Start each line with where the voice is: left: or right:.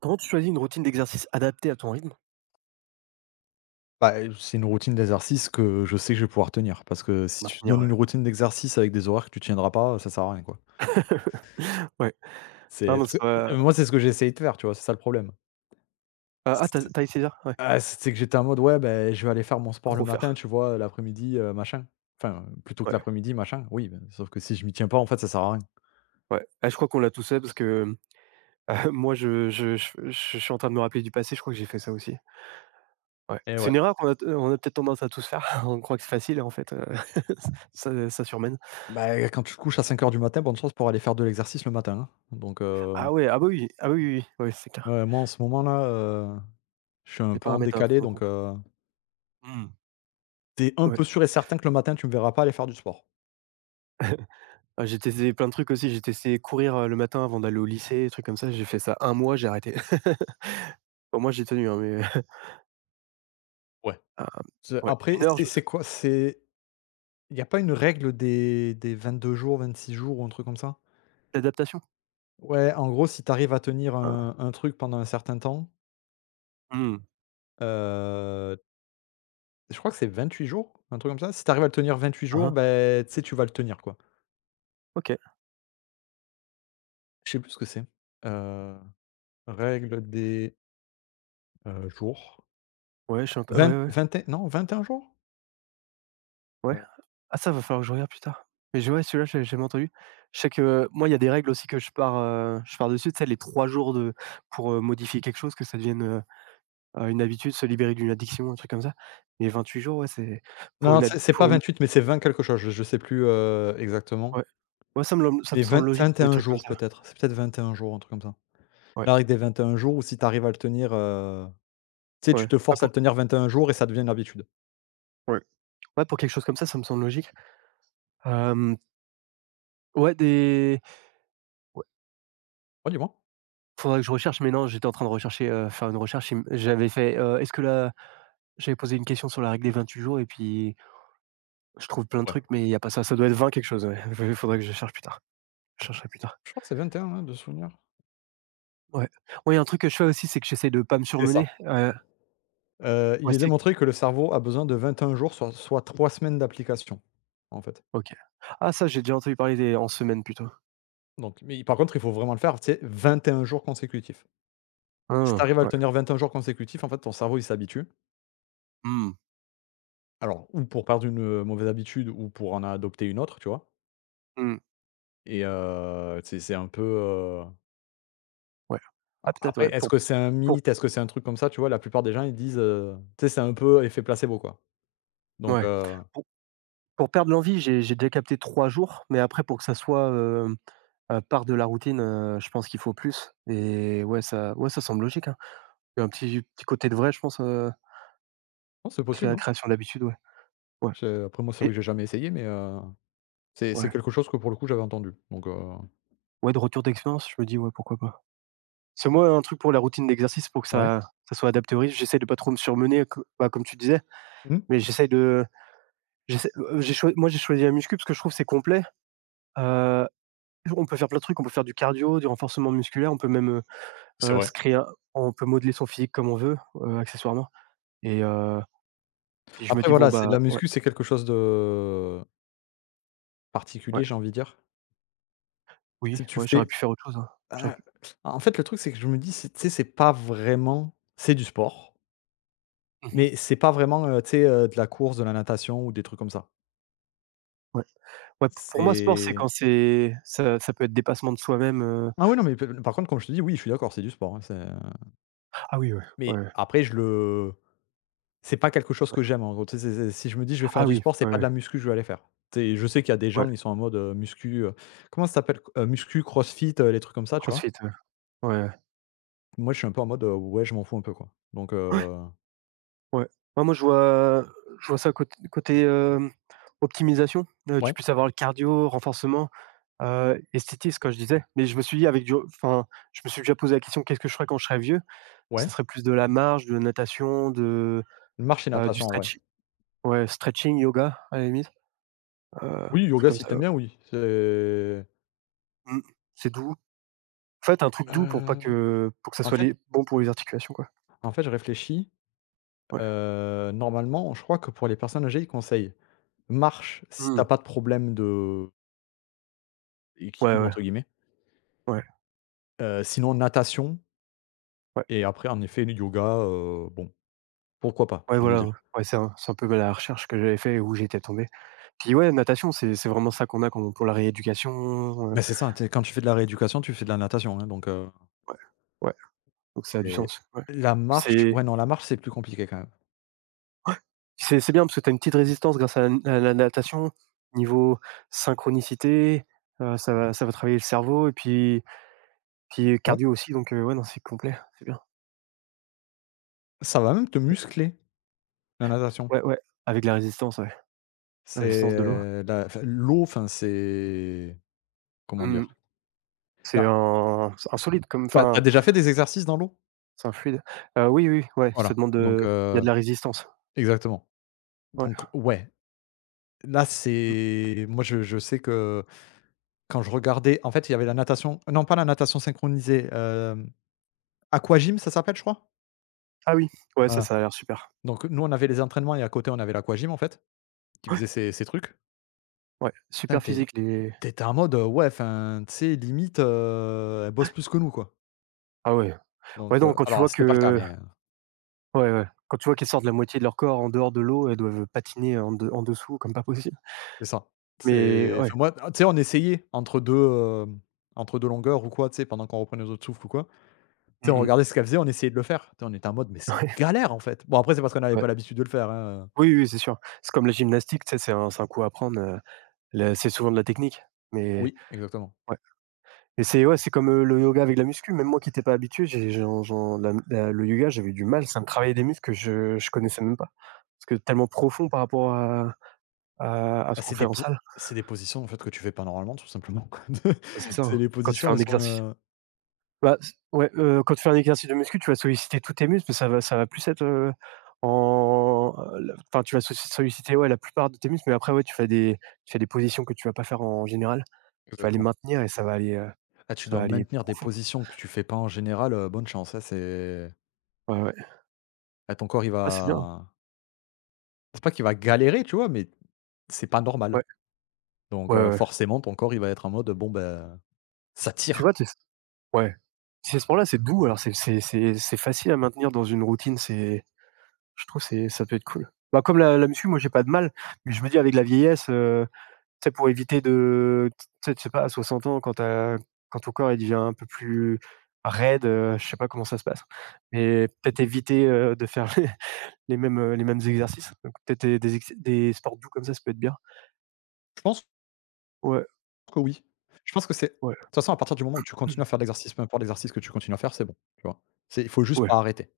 right: Comment tu choisis une routine d'exercice adaptée à ton rythme?
left: Bah, c'est une routine d'exercice que je sais que je vais pouvoir tenir parce que si tu te
right: Maintenir,
left: donnes
right: ouais.
left: une routine d'exercice avec des horaires que tu tiendras pas, ça sert à rien, quoi.
right: Ouais. Ah
left: C'est parce
right: mince,
left: que, heu, moi, c'est ce que j'ai essayé de faire, tu vois? C'est ça le problème.
right: ah, t'as
left: C'est
right: as essayé ça? Ouais.
left: c'est que j'étais en mode: «Ouais, ben je vais aller faire mon sport le matin,
right: Refaire.
left: tu vois? L'après-midi, machin». Enfin, plutôt que
right: Ouais,
left: l'après-midi, machin, oui, ben, sauf que si je m'y tiens pas, en fait, ça sert à rien
right: ouais. Ah, je crois qu'on l'a tous fait parce que, moi je suis en train de me rappeler du passé, je crois que j'ai fait ça aussi. Ouais.
left: et
right: C'est
left: ouais.
right: une erreur qu'on a peut-être tendance à tous faire. On croit que c'est facile et en fait, ça surmène.
left: Bah, quand tu te couches à 5 heures du matin, bonne chance pour aller faire de l'exercice le matin, hein. Donc
right: Ah ouais, ah bah oui, ah oui, oui, oui. Ouais, c'est clair.
left: ouais, moi, en ce moment-là, je suis un
right: Les
left: peu en
right: paramètres à
left: décalé
right: prendre en
left: donc
right: compte.
left: heu,
right: Mmh.
left: tu un
right: Ouais.
left: peu sûr et certain que le matin, tu me verras pas aller faire du sport.
right: Ah, j'ai testé plein de trucs aussi, j'ai testé courir, le matin avant d'aller au lycée, des trucs comme ça. J'ai fait ça un mois, j'ai arrêté. Bon, moi, j'ai tenu, hein, mais
left: Ouais.
right: heu,
left: C'est
right: ouais,
left: après,
right: une heure,
left: c'est
right: je me
left: c'est
right: souviens
left: quoi? C'est il y a pas une règle des 22 jours, 26 jours ou un truc comme ça?
right: de l'adaptation.
left: Ouais, en gros, si tu arrives à tenir
right: Hein.
left: un truc pendant un certain temps,
right: Mmh.
left: heu, je crois que c'est 28 jours, un truc comme ça. Si tu arrives à le tenir vingt-huit
right: Hein,
left: jours,
right: hein.
left: ben tu sais, tu vas le tenir, quoi.
right: OK.
left: Je sais plus ce que c'est. Heu, règle des jours.
right: Ouais, je suis int ouais, ouais,
left: 20-21 non, 21 jours?
right: ouais.
left: Heu
right: Ah ça, va falloir que je regarde plus tard. Mais je ouais, celui-là, j'ai l'avais jamais entendu. Je sais que moi, il y a des règles aussi que je pars dessus, tu sais, les 3 jours de modifier quelque chose, que ça devienne, une habitude, se libérer d'une addiction, un truc comme ça. Mais huit jours, ouais, c'est pour
left: Non,
right: une ad
left: c'est
right: pour
left: pas
right: une
left: huit mais c'est vingt quelque chose, je sais plus, exactement.
right: ouais. Ouais, ça me lem ça me
left: Mais
right: semble logique
left: vingt et
right: pour des
left: un
right: trucs comme
left: jours
right: ça.
left: peut-être, c'est peut-être 21 jours, un truc comme ça.
right: Ouais,
left: La règle des 21 jours où si tu arrives à le tenir, tu sais, tu
right: ouais.
left: te
right: Ah
left: forces à le
right: pour
left: tenir 21 jours et ça devient une habitude.
right: ouais. Ouais, pour quelque chose comme ça me semble logique. Hem, ouais, des ouais.
left: Ouais, dis-moi?
right: Faudrait que je recherche, mais non, j'étais en train de rechercher, faire une recherche. Il m j'avais fait, est-ce que la j'avais posé une question sur la règle des 28 jours et puis je trouve plein de
left: Ouais.
right: trucs, mais il y a pas ça. Ça doit être 20 quelque chose, ouais. Il faudrait que je cherche plus tard. Je chercherai plus tard.
left: Je crois que c'est 21, hein, de souvenir.
right: Ouais. Ouais, il y a un truc que je fais aussi, c'est que j'essaie de pas me
left: C'est ça.
right: surmener,
left: Il
right: ouais,
left: est
right: c'est
left: démontré que le cerveau a besoin de 21 jours, soit 3 semaines d'application, en fait.
right: OK. Ah ça, j'ai déjà entendu parler des en semaine plutôt.
left: Donc mais par contre, il faut vraiment le faire, tu sais, 21 jours consécutifs. Si tu
right: Hein,
left: arrives à le
right: ouais.
left: tenir 21 jours consécutifs, en fait, ton cerveau, il s'habitue.
right: Mmh.
left: Alors, ou pour perdre une mauvaise habitude ou pour en adopter une autre, tu vois?
right: Mmh.
left: Et c'est un peu,
right: Ouais.
left: a
right: Ah peut-être,
left: après,
right: ouais,
left: est-ce
right: pour
left: que c'est un
right: pour
left: mythe? Est-ce que c'est un truc comme ça? Tu vois, la plupart des gens, ils disent, tu sais, c'est un peu effet placebo, quoi. Donc
right: ouais,
left: heu,
right: pour pour perdre l'envie, j'ai déjà capté 3 jours, mais après pour que ça soit, part de la routine, je pense qu'il faut plus et ouais, ça semble logique, hein. Il y a un petit petit côté de vrai, je pense,
left: non, c'est possible,
right: créa
left: hein.
right: création d'habitude, ouais. Ouais
left: C'est après moi, c'est vrai
right: et
left: que j'ai jamais essayé, mais c'est
right: ouais.
left: quelque chose que, pour le coup, j'avais entendu. Donc
right: Ouais, de retour d'expérience, je me dis: «Ouais, pourquoi pas?» C'est moi, un truc pour la routine d'exercice pour que
left: ouais.
right: ça soit adapté au risque. J'essaie de pas trop me surmener co bah, comme tu disais,
left: Mmh.
right: mais j'essaie, j'ai choi moi, j'ai choisi la muscu parce que je trouve que c'est complet. Heu, on peut faire plein de trucs, on peut faire du cardio, du renforcement musculaire, on peut même,
left: C'est vrai.
right: se créer un on peut modeler son physique comme on veut, accessoirement et puis je me
left: Après
right: dis: «Bon,
left: voilà, c'est de la
right: bah» ouais.
left: muscu, c'est quelque chose de
right: Ouais,
left: particulier, j'ai envie de dire.
right: oui,
left: Si tu
right: ouais, j'aurais
left: fais
right: pu faire autre chose, hein. J'aurais
left: ah,
right: pu
left: en fait, le truc, c'est que je me dis, c'est tu sais, c'est pas vraiment c'est du sport,
right: Mmh
left: mais c'est pas vraiment, tu sais, de la course, de la natation ou des trucs comme ça.
right: ouais. Ouais, p pour moi, sport, c'est
left: C'est
right: quand c'est ça peut être dépassement de soi-même,
left: ah oui, non, mais p par contre, comme je te dis, oui, je suis d'accord, c'est du sport, hein, c'est
right: ah oui, ouais, ouais,
left: mais
right: ouais,
left: après, je le c'est pas quelque chose que
right: ouais.
left: j'aime, en gros. Tu sais, c'est si je me dis: «Je vais faire
right: Ah
left: du
right: oui,
left: sport», c'est
right: ouais,
left: pas de
right: ouais,
left: la muscu que je vais aller faire. Tu sais, je sais qu'il y a des
right: ouais.
left: gens, ils sont en mode, comment ça s'appelle? Muscu, crossfit, les trucs comme ça, tu vois?
right: CrossFit, ouais. Ouais, ouais.
left: Moi, je suis un peu en mode, ouais, je m'en fous un peu, quoi. Donc
right: Ouais, moi, je vois ça côté, optimisation, tu
left: ouais,
right: puisses avoir le cardio, renforcement, esthétisme, comme je disais, mais je me suis dit avec du enfin, je me suis déjà posé la question: «Qu'est-ce que je ferais quand je serais vieux?»
left: ouais.
right: ça serait plus de la marche, de la natation,
left: Marche et
right: du
left: natation en vrai.
right: stretching, ouais, yoga, à la limite, heu,
left: Oui,
right: truc
left: yoga
right: comme
left: si
right: ça, ouais.
left: t'aimes bien, oui. C'est
right: Mmh. C'est doux. En fait, un truc doux pour pas que pour que ça
left: en
right: soit
left: fait
right: les bon pour les articulations, quoi.
left: en fait, je réfléchis,
right: Ouais.
left: normalement, je crois que pour les personnes âgées, ils conseillent marche si tu as
right: Mmh.
left: pas de problème de
right: Ouais,
left: «équilibre»
right: ouais,
left: entre guillemets,
right: ouais,
left: sinon natation
right: ouais,
left: et après en effet le yoga, bon, pourquoi pas,
right: ouais,
left: j'ai envie de
right: voilà, ouais.
left: dire.
right: Ouais, c'est un peu la recherche que j'avais fait et où j'étais tombé. Puis ouais, natation, c'est vraiment ça qu'on a quand pour la rééducation,
left: Bah, c'est ça, tu sais, quand tu fais de la rééducation, tu fais de la natation, hein,
right: ouais, ouais, donc ça a du
left: c'est
right: sens, ouais.
left: la marche
right: C'est
left: ouais, non, la marche, c'est plus compliqué quand même.
right: ouais, c'est bien parce que tu as une petite résistance grâce à la natation, niveau synchronicité, ça va travailler le cerveau et puis
left: Ouais,
right: cardio aussi donc ouais, non, c'est complet, c'est bien.
left: ça va même te muscler, la natation.
right: Ouais, ouais, avec la résistance, ouais. La résistance de l'eau.
left: C'est la enfin, l'eau, enfin, c'est comment
right: Mmh.
left: dire?
right: C'est
left: Là,
right: un c'est un solide comme
left: tu as
right: enfin,
left: déjà fait des exercices dans l'eau?
right: c'est un fluide. Oui, oui, ouais,
left: Voilà, donc
right: il y a
left: heu
right: de la résistance.
left: exactement.
right: Ouais.
left: Donc ouais, là,
right: Mmh.
left: c'est moi, je sais que quand je regardais en fait, il y avait la natation non, pas la natation synchronisée, aquagym, ça s'appelle, je crois?
right: Ah oui, ouais,
left: Voilà,
right: ça a l'air super.
left: donc nous, on avait les entraînements et à côté, on avait l'aquagym, en fait, qui faisait ces trucs.
right: Ouais,
left: Putain,
right: super
left: t'es
right: physique les
left: es en mode, ouais, enfin, tu sais, limite, elle bosse plus que nous, quoi,
right: ah ouais.
left: donc
right: Ouais, non,
left: heu,
right: quand tu
left: alors
right: vois
left: c'était pas le cas,
right: que
left: mais
right: ouais, ouais, quand tu vois qu'elles sortent la moitié de leur corps en dehors de l'eau, elles doivent patiner en dessous comme pas possible.
left: c'est ça.
right: Mais
left: C'est
right: ouais.
left: enfin moi, tu sais, on essayait entre 2, hem, entre 2 longueurs ou quoi, tu sais, pendant qu'on reprenait nos autres souffles ou quoi. Tu sais, on
right: Mmh mh.
left: regardait ce qu'elle faisait, on essayait de le faire. Tu sais, on était en mode: «Mais c'est galère, en fait». Bon, après, c'est parce qu'on n'avait
right: Ouais.
left: pas l'habitude de le faire, hein,
right: Oui, oui, c'est sûr. C'est comme la gymnastique, tu sais, c'est un coup à prendre, la c'est souvent de la technique, mais
left: oui, exactement.
right: et c'est ouais, c'est comme, le yoga avec la muscu. Même moi qui n'étais pas habitué, j'ai j'en j'en la la le yoga, j'avais du mal, ça me travaillait des muscles que je connaissais même pas. Parce que tellement profond par rapport à ce
left: Bah,
right: qu'on
left: c'est
right: fait
left: des
right: en
left: po
right: salle.
left: c'est des positions, en fait, que tu fais pas normalement, tout simplement, quoi.
right: Bah, c'est ça,
left: C'est
right: hein,
left: les
right: quand tu fais
left: positions,
right: un
left: elles sont,
right: exercice. Bah, c ouais, quand tu fais un exercice de muscu, tu vas solliciter tous tes muscles, mais ça va plus être, en le enfin, tu vas solliciter, ouais, la plupart de tes muscles, mais après, ouais, tu fais des positions que tu vas pas faire en général. Tu vas les
left: exactement.
right: maintenir et ça va aller, heu,
left: Ah, tu
right: ça
left: dois
right: va aller
left: maintenir des
right: profond.
left: positions que tu fais pas en général, bonne chance, hein,
right: Ouais, ouais.
left: ton corps, il
right: Ah, c'est bien,
left: va c'est pas qu'il va galérer, tu vois? Mais c'est pas normal.
right: ouais.
left: Donc
right: Ouais, ouais,
left: heu,
right: ouais.
left: forcément, ton corps, il va être en mode, bon, ben ça
right: Tu
left: tire?
right: vois, tu ouais, ces sports-là, c'est doux, alors c'est facile à maintenir dans une routine, c'est je trouve c'est ça peut être cool. Bah, comme la muscu, moi j'ai pas de mal, mais je me dis avec la vieillesse, tu sais pour éviter de tu sais je sais pas à 60 ans quand tu as quand ton corps il devient un peu plus raide, je sais pas comment ça se passe, mais peut-être éviter, de faire les mêmes, les mêmes exercices, donc peut-être des sports doux comme ça peut être bien.
left: Je pense
right: Ouais,
left: que oui. Je pense que c'est de
right: ouais,
left: toute façon, à partir du moment où tu
right: mmh,
left: continues à faire de l'exercice, peu importe l'exercice que tu continues à faire, c'est bon, tu vois? C'est il faut juste
right: ouais,
left: pas arrêter.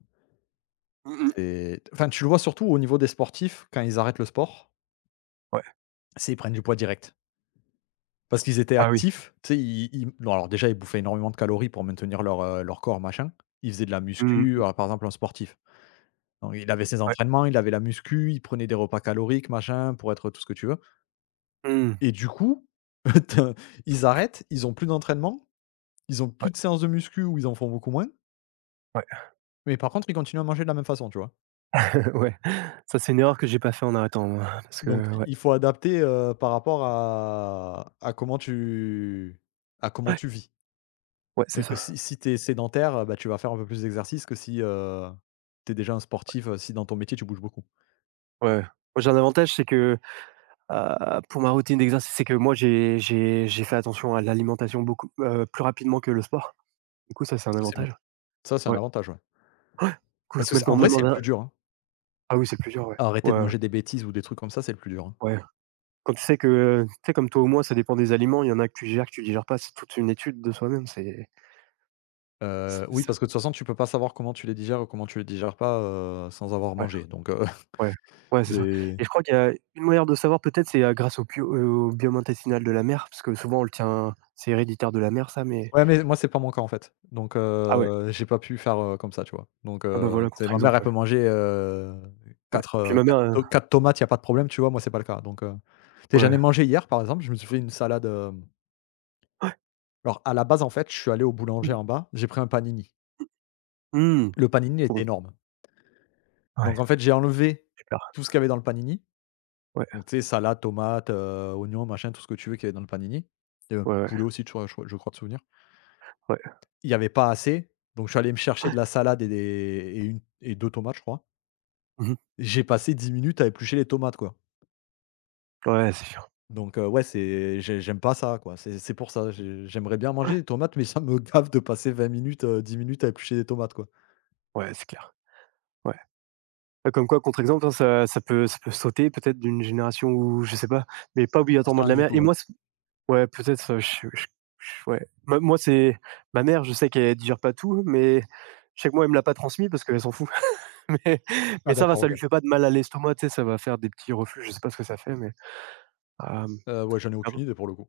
right: mmh mh,
left: C'est enfin, tu le vois surtout au niveau des sportifs, quand ils arrêtent le sport,
right: ouais.
left: c'est ils prennent du poids direct. Parce qu'ils étaient
right: Ah oui,
left: actifs, tu sais, ils bon, alors déjà, ils bouffaient énormément de calories pour maintenir leur corps, machin. Ils faisaient de la
right: mmh
left: muscu,
right: mh,
left: alors par exemple, un sportif, donc il avait ses
right: ouais,
left: entraînements, il avait la muscu, il prenait des repas caloriques, machin, pour être tout ce que tu veux
right: mmh mh,
left: et du coup, ils arrêtent, ils ont plus d'entraînement. Ils ont plus
right: ouais,
left: de séances de muscu ou ils en font beaucoup moins,
right: ouais.
left: mais par contre, ils continuent à manger de la même façon, tu vois?
right: Ouais, ça c'est une erreur que j'ai pas fait en arrêtant moi, parce
left: Donc
right: que
left: i
right: ouais,
left: il faut adapter, par rapport à comment tu à comment
right: ouais,
left: tu vis.
right: ouais, c'est
left: C'est-à-dire que si
right: ça.
left: si tu es sédentaire, bah, tu vas faire un peu plus d'exercice que si, tu es déjà un sportif, si dans ton métier, tu bouges beaucoup.
right: Ouais, ouais. Moi j'ai un avantage, c'est que, pour ma routine d'exercice, c'est que moi j'ai fait attention à l'alimentation beaucoup, plus rapidement que le sport. Du coup ça c'est un
left: Ça, c'est bien.
right: avantage.
left: Ça, c'est un
right: Ouais.
left: avantage, ouais.
right: Du
left: Parce que
right: coup même
left: c'est en
right: quand
left: vrai,
right: même
left: c'est
right: en
left: le plus dur, hein.
right: ah oui, c'est plus dur, ouais.
left: Arrêter de
right: Ouais,
left: manger des bêtises ou des trucs comme ça, c'est le plus dur, hein.
right: ouais. Quand tu sais que tu sais comme toi ou moi ça dépend des aliments, il y en a que tu gères, que tu digères pas, c'est toute une étude de soi-même, c'est c'est
left: Oui,
right: c'est
left: parce que de toute façon, tu peux pas savoir comment tu les digères ou comment tu les digères pas, sans avoir
right: ouais.
left: mangé,
right: Ouais, ouais, c'est ça
left: c'est
right: et je crois qu'il y a une manière de savoir peut-être, c'est, grâce au biome intestinal de la mère, parce que souvent on le tient c'est héréditaire de la mère ça, mais
left: ouais, mais moi, c'est pas mon cas, en fait. Donc
right: ah ouais,
left: heu, j'ai pas pu faire, comme ça, tu vois? Donc
right: ah bah
left: heu,
right: voilà,
left: tu sais, ma mère, elle
right: contre-exemple, ouais,
left: peut manger,
right: ouais.
left: 4
right: Puis ma
left: 4
right: mère,
left: to 4 tomates, il y a pas de problème, tu vois? Moi, c'est pas le cas. Donc tu sais, j'en
right: ouais,
left: ai mangé hier, par exemple, je me suis fait une salade, alors à la base, en fait, je suis allé au boulanger en bas, j'ai pris un panini.
right: mmh, mmh,
left: Le panini
right: trop
left: était
right: bon.
left: énorme. Donc
right: Ouais,
left: en fait, j'ai enlevé
right: super,
left: tout ce qu'il y avait dans le panini.
right: ouais,
left: Donc tu sais, salade, tomate, oignon, machin, tout ce que tu veux qu'il y avait dans le panini. Il y avait un
right: ouais,
left: peu de
right: ouais,
left: poulet aussi, tu vois? Je crois de souvenir.
right: ouais.
left: Il y avait pas assez, donc je suis allé me chercher de la salade et des et une et 2 tomates, je crois.
right: Mmh.
left: J'ai passé 10 minutes à éplucher les tomates, quoi.
right: Ouais, c'est sûr,
left: Donc ouais, c'est j'ai j'aime pas ça, quoi. C'est pour ça, j'ai j'aimerais bien manger des tomates, mais ça me gave de passer 10 minutes à éplucher des tomates, quoi.
right: ouais, c'est clair, ouais. Bah, comme quoi contre-exemple, hein, ça peut sauter peut-être d'une génération où je sais pas, mais pas
left: J'en sais
right: obligatoirement de
left: rien
right: la
left: du
right: mère
left: tout,
right: et
left: ouais.
right: moi, ouais, peut-être, je ouais. Bah, moi, c'est ma mère, je sais qu'elle digère pas tout, mais je sais que moi, elle me l'a pas transmis parce qu'elle s'en fout. Mais
left: Ah
right: mais ça va,
left: d'accord,
right: ça
left: OK.
right: lui fait pas de mal à l'estomac, tu sais, ça va faire des petits reflux, je sais pas ce que ça fait, mais, hem,
left: Ouais, j'en ai
right: ah
left: aucune
right: bon?
left: idée pour le coup.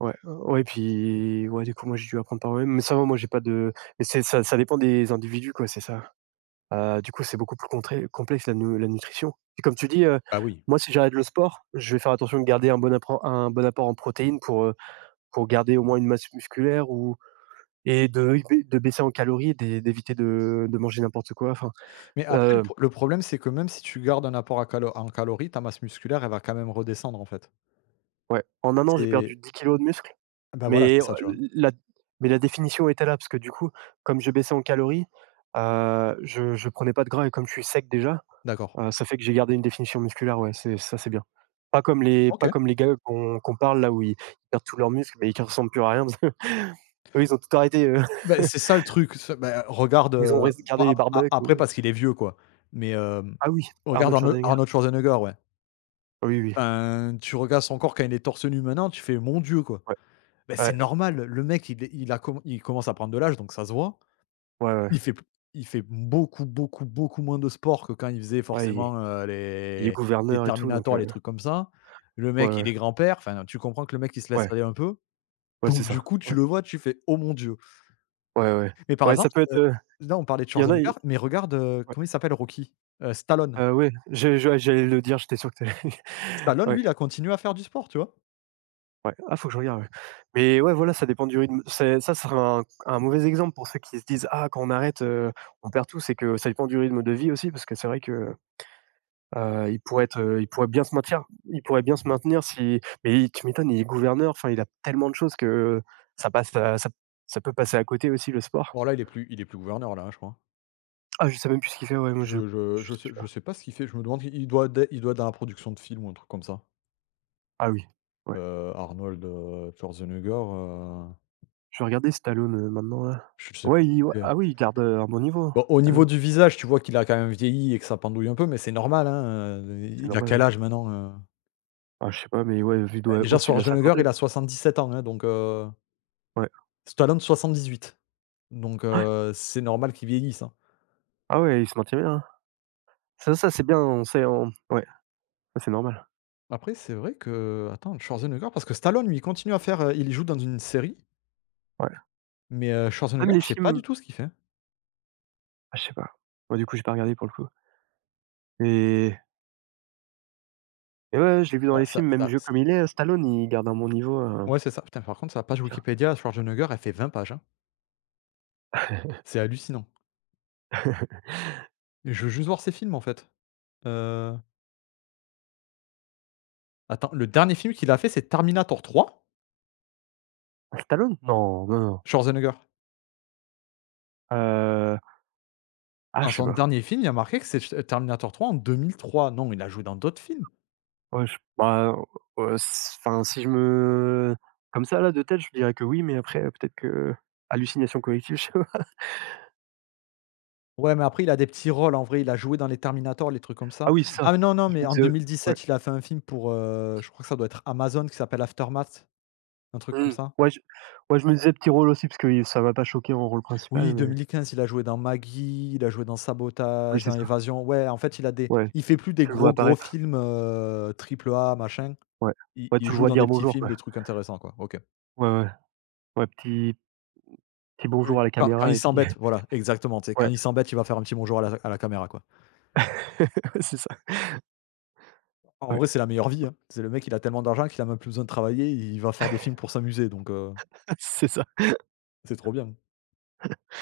right: Ouais, ouais, puis, ouais, du coup, moi, j'ai dû apprendre par moi-même, mais ça va, moi, j'ai pas de mais c'est ça dépend des individus, quoi, c'est ça. Du coup, c'est beaucoup plus contré complexe la nu la nutrition et comme tu dis,
left: Bah oui.
right: moi, si j'arrête le sport, je vais faire attention de garder un bon apport en protéines pour garder au moins une masse musculaire ou. Et de oui, oui, de baisser en calories et d'éviter de manger n'importe quoi, enfin,
left: Mais après
right: heu,
left: le problème, c'est que même si tu gardes un apport à calo en calories, ta masse musculaire, elle va quand même redescendre, en fait.
right: ouais. En un an, j'ai
left: C'est
right: perdu 10 kilos de muscle,
left: bah voilà,
right: mais
left: c'est ça, tu vois?
right: la mais la définition était là parce que du coup, comme je baissais en calories, je prenais pas de gras et comme je suis sec déjà,
left: D'accord.
right: ça fait que j'ai gardé une définition musculaire, ouais, c'est ça, c'est bien. Pas
left: OK.
right: comme les gars qu'on qu'on parle là où ils perdent tous leurs muscles, mais ils ne ressemblent plus à rien parce que eux, ils ont tout arrêté,
left: Beh, c'est ça le truc, ce bah, regarde,
right: ou ils ont res
left: bon
right: gardé les
left: ap a
right: barbecues
left: après
right: ou
left: parce qu'il est vieux quoi, mais
right: ah oui,
left: regarde
right: Arnold Schwarzenegger.
left: Arnold Schwarzenegger, ouais.
right: Oui, oui,
left: Enfin, tu regardes son corps quand il est torse nu maintenant, tu fais: «Mon Dieu quoi!»
right: ouais,
left: Bah, c'est
right: ouais,
left: normal, le mec il commence à prendre de l'âge donc ça se voit.
right: ouais, ouais.
left: Il fait il fait beaucoup, beaucoup, beaucoup moins de sport que quand il faisait
right: Ouais, il est
left: forcément,
right: il est
left: les
right: gouverneur et tout, donc
left: Terminator, les trucs comme ça. Le
right: ouais,
left: mec, il
right: ouais,
left: est grand-père, enfin, tu comprends que le mec il se laisse
right: ouais,
left: aller un peu,
right: ouais, c'est
left: donc du
right: ça.
left: coup, tu
right: Ouais,
left: le vois, tu fais: «Oh mon Dieu!»
right: ouais, ouais.
left: Mais par
right: Ouais, ça
left: exemple,
right: peut être,
left: là, on parlait de
right: il y en a,
left: Schwarzenegger,
right: ils
left: mais regarde,
right: ouais,
left: comment il s'appelle Rocky? Stallone.
right: ouais, je ouais, j'allais le dire, j'étais sûr que tu allais
left: Stallone,
right: ouais,
left: lui, il a continué à faire du sport, tu vois?
right: ouais. Ah, faut que je regarde, ouais. Mais ouais, voilà, ça dépend du rythme. C'est ça serait un mauvais exemple pour ceux qui se disent: «Ah, quand on arrête, on perd tout», c'est que ça dépend du rythme de vie aussi parce que c'est vrai que, heu, il pourrait être, heu, il pourrait bien se maintenir il pourrait bien se maintenir si mais tu m'étonnes, il est gouverneur, enfin, il a tellement de choses que ça passe à ça ça peut passer à côté aussi le sport.
left: Bon, là, il est plus gouverneur, là, hein, je crois.
right: Ah, je sais même plus ce qu'il fait, ouais, moi je je sais
left: Je
right: pas.
left: sais pas ce qu'il fait, je me demande, il doit être dans la production de films ou un truc comme ça.
right: Ah oui, ouais.
left: Schwarzenegger,
right: Je vais regarder Stallone, maintenant là.
left: je sais pas
right: Ouais,
left: ce
right: il ouais,
left: qu'il fait.
right: ah oui, il garde, un bon niveau, hein,
left: Bon, au niveau
right: Stallone.
left: du visage, tu vois qu'il a quand même vieilli et que ça pendouille un peu, mais c'est normal, hein,
right: C'est
left: il a
right: normal,
left: quel
right: ouais.
left: âge maintenant,
right: Ah, je sais pas, mais ouais, vu
left: Bah,
right: de
left: déjà
right: au-dessus de la
left: Schwarzenegger, il
right: cinquantaine.
left: a 77 ans, hein,
right: Ouais.
left: Stallone huit. Donc c'est normal qu'ils vieillissent, hein.
right: Ah ouais, il se maintient bien, hein. Ça, c'est bien, on sait on ouais, ça c'est normal.
left: Après c'est vrai que attends, Schwarzenegger parce que Stallone lui, il continue à faire, il joue dans une série,
right: Ouais.
left: mais
right: Même
left: Schwarzenegger,
right: les
left: je sais pas du
right: films
left: tout ce qu'il fait.
right: ah, je sais pas. Moi, du coup, j'ai pas regardé pour le coup. Mais mais ouais, ouais, je l'ai vu dans
left: Ouais,
right: les
left: ça
right: films, même
left: ça
right: vieux
left: c
right: comme il est, Stallone, il garde un bon niveau,
left: ouais, c'est ça. Putain, par contre, sa page
right: tiens.
left: Wikipédia, Schwarzenegger, elle fait 20 pages, hein. C'est hallucinant. Et je veux juste voir ses films, en fait. Heu, attends, le dernier film qu'il a fait, c'est Terminator 3,
right: Stallone? Non, non, non.
left: Schwarzenegger.
right: Heu, ah,
left: Dans
right: je sais
left: son
right: pas.
left: dernier film, il y a marqué que c'est Terminator 3 en 2003. Non, il a joué dans d'autres films.
right: Ouais, je bah, s enfin, si je me comme ça là de tête, je dirais que oui, mais après, peut-être que hallucination collective, je sais pas.
left: Ouais, mais après il a des petits rôles en vrai, il a joué dans les Terminator, les trucs comme ça.
right: Ah oui, ça,
left: Ah mais non, non,
right: je
left: mais
right: me
left: en
right: disais ouais.
left: 2017, il a fait un film pour, je crois que ça doit être Amazon qui s'appelle Aftermath, un truc comme
right: Mmh.
left: ça.
right: Ouais, je me disais petit rôle aussi parce que ça m'a pas choqué en rôle
left: Oui,
right: principal, mais
left: 2015, il a joué dans Maggie, il a joué dans
right: oui,
left: Sabotage,
right: c'est
left: dans
right: ça.
left: Évasion. Ouais, en fait,
right: Ouais,
left: il fait plus des
right: tu le vois
left: gros, gros
right: apparaître,
left: films, triple A, machin.
right: ouais. Ouais,
left: Il
right: tu le
left: joue
right: vois
left: dans des
right: dire
left: petits
right: «bonjour»
left: films,
right: quoi.
left: des trucs intéressants, quoi. OK.
right: Ouais, ouais. Ouais, petit petit
left: Oui.
right: bonjour à la
left: Quand
right: caméra
left: il
right: et puis
left: s'embête, voilà, exactement, tu sais, quand
right: ouais.
left: il s'embête, il va faire un petit bonjour à la caméra, quoi.
right: Ouais, c'est ça,
left: En
right: ouais.
left: vrai, c'est la meilleure vie, hein. C'est le mec, il a tellement d'argent qu'il a même plus besoin de travailler, il va faire des films pour s'amuser donc
right: C'est ça.
left: c'est trop bien.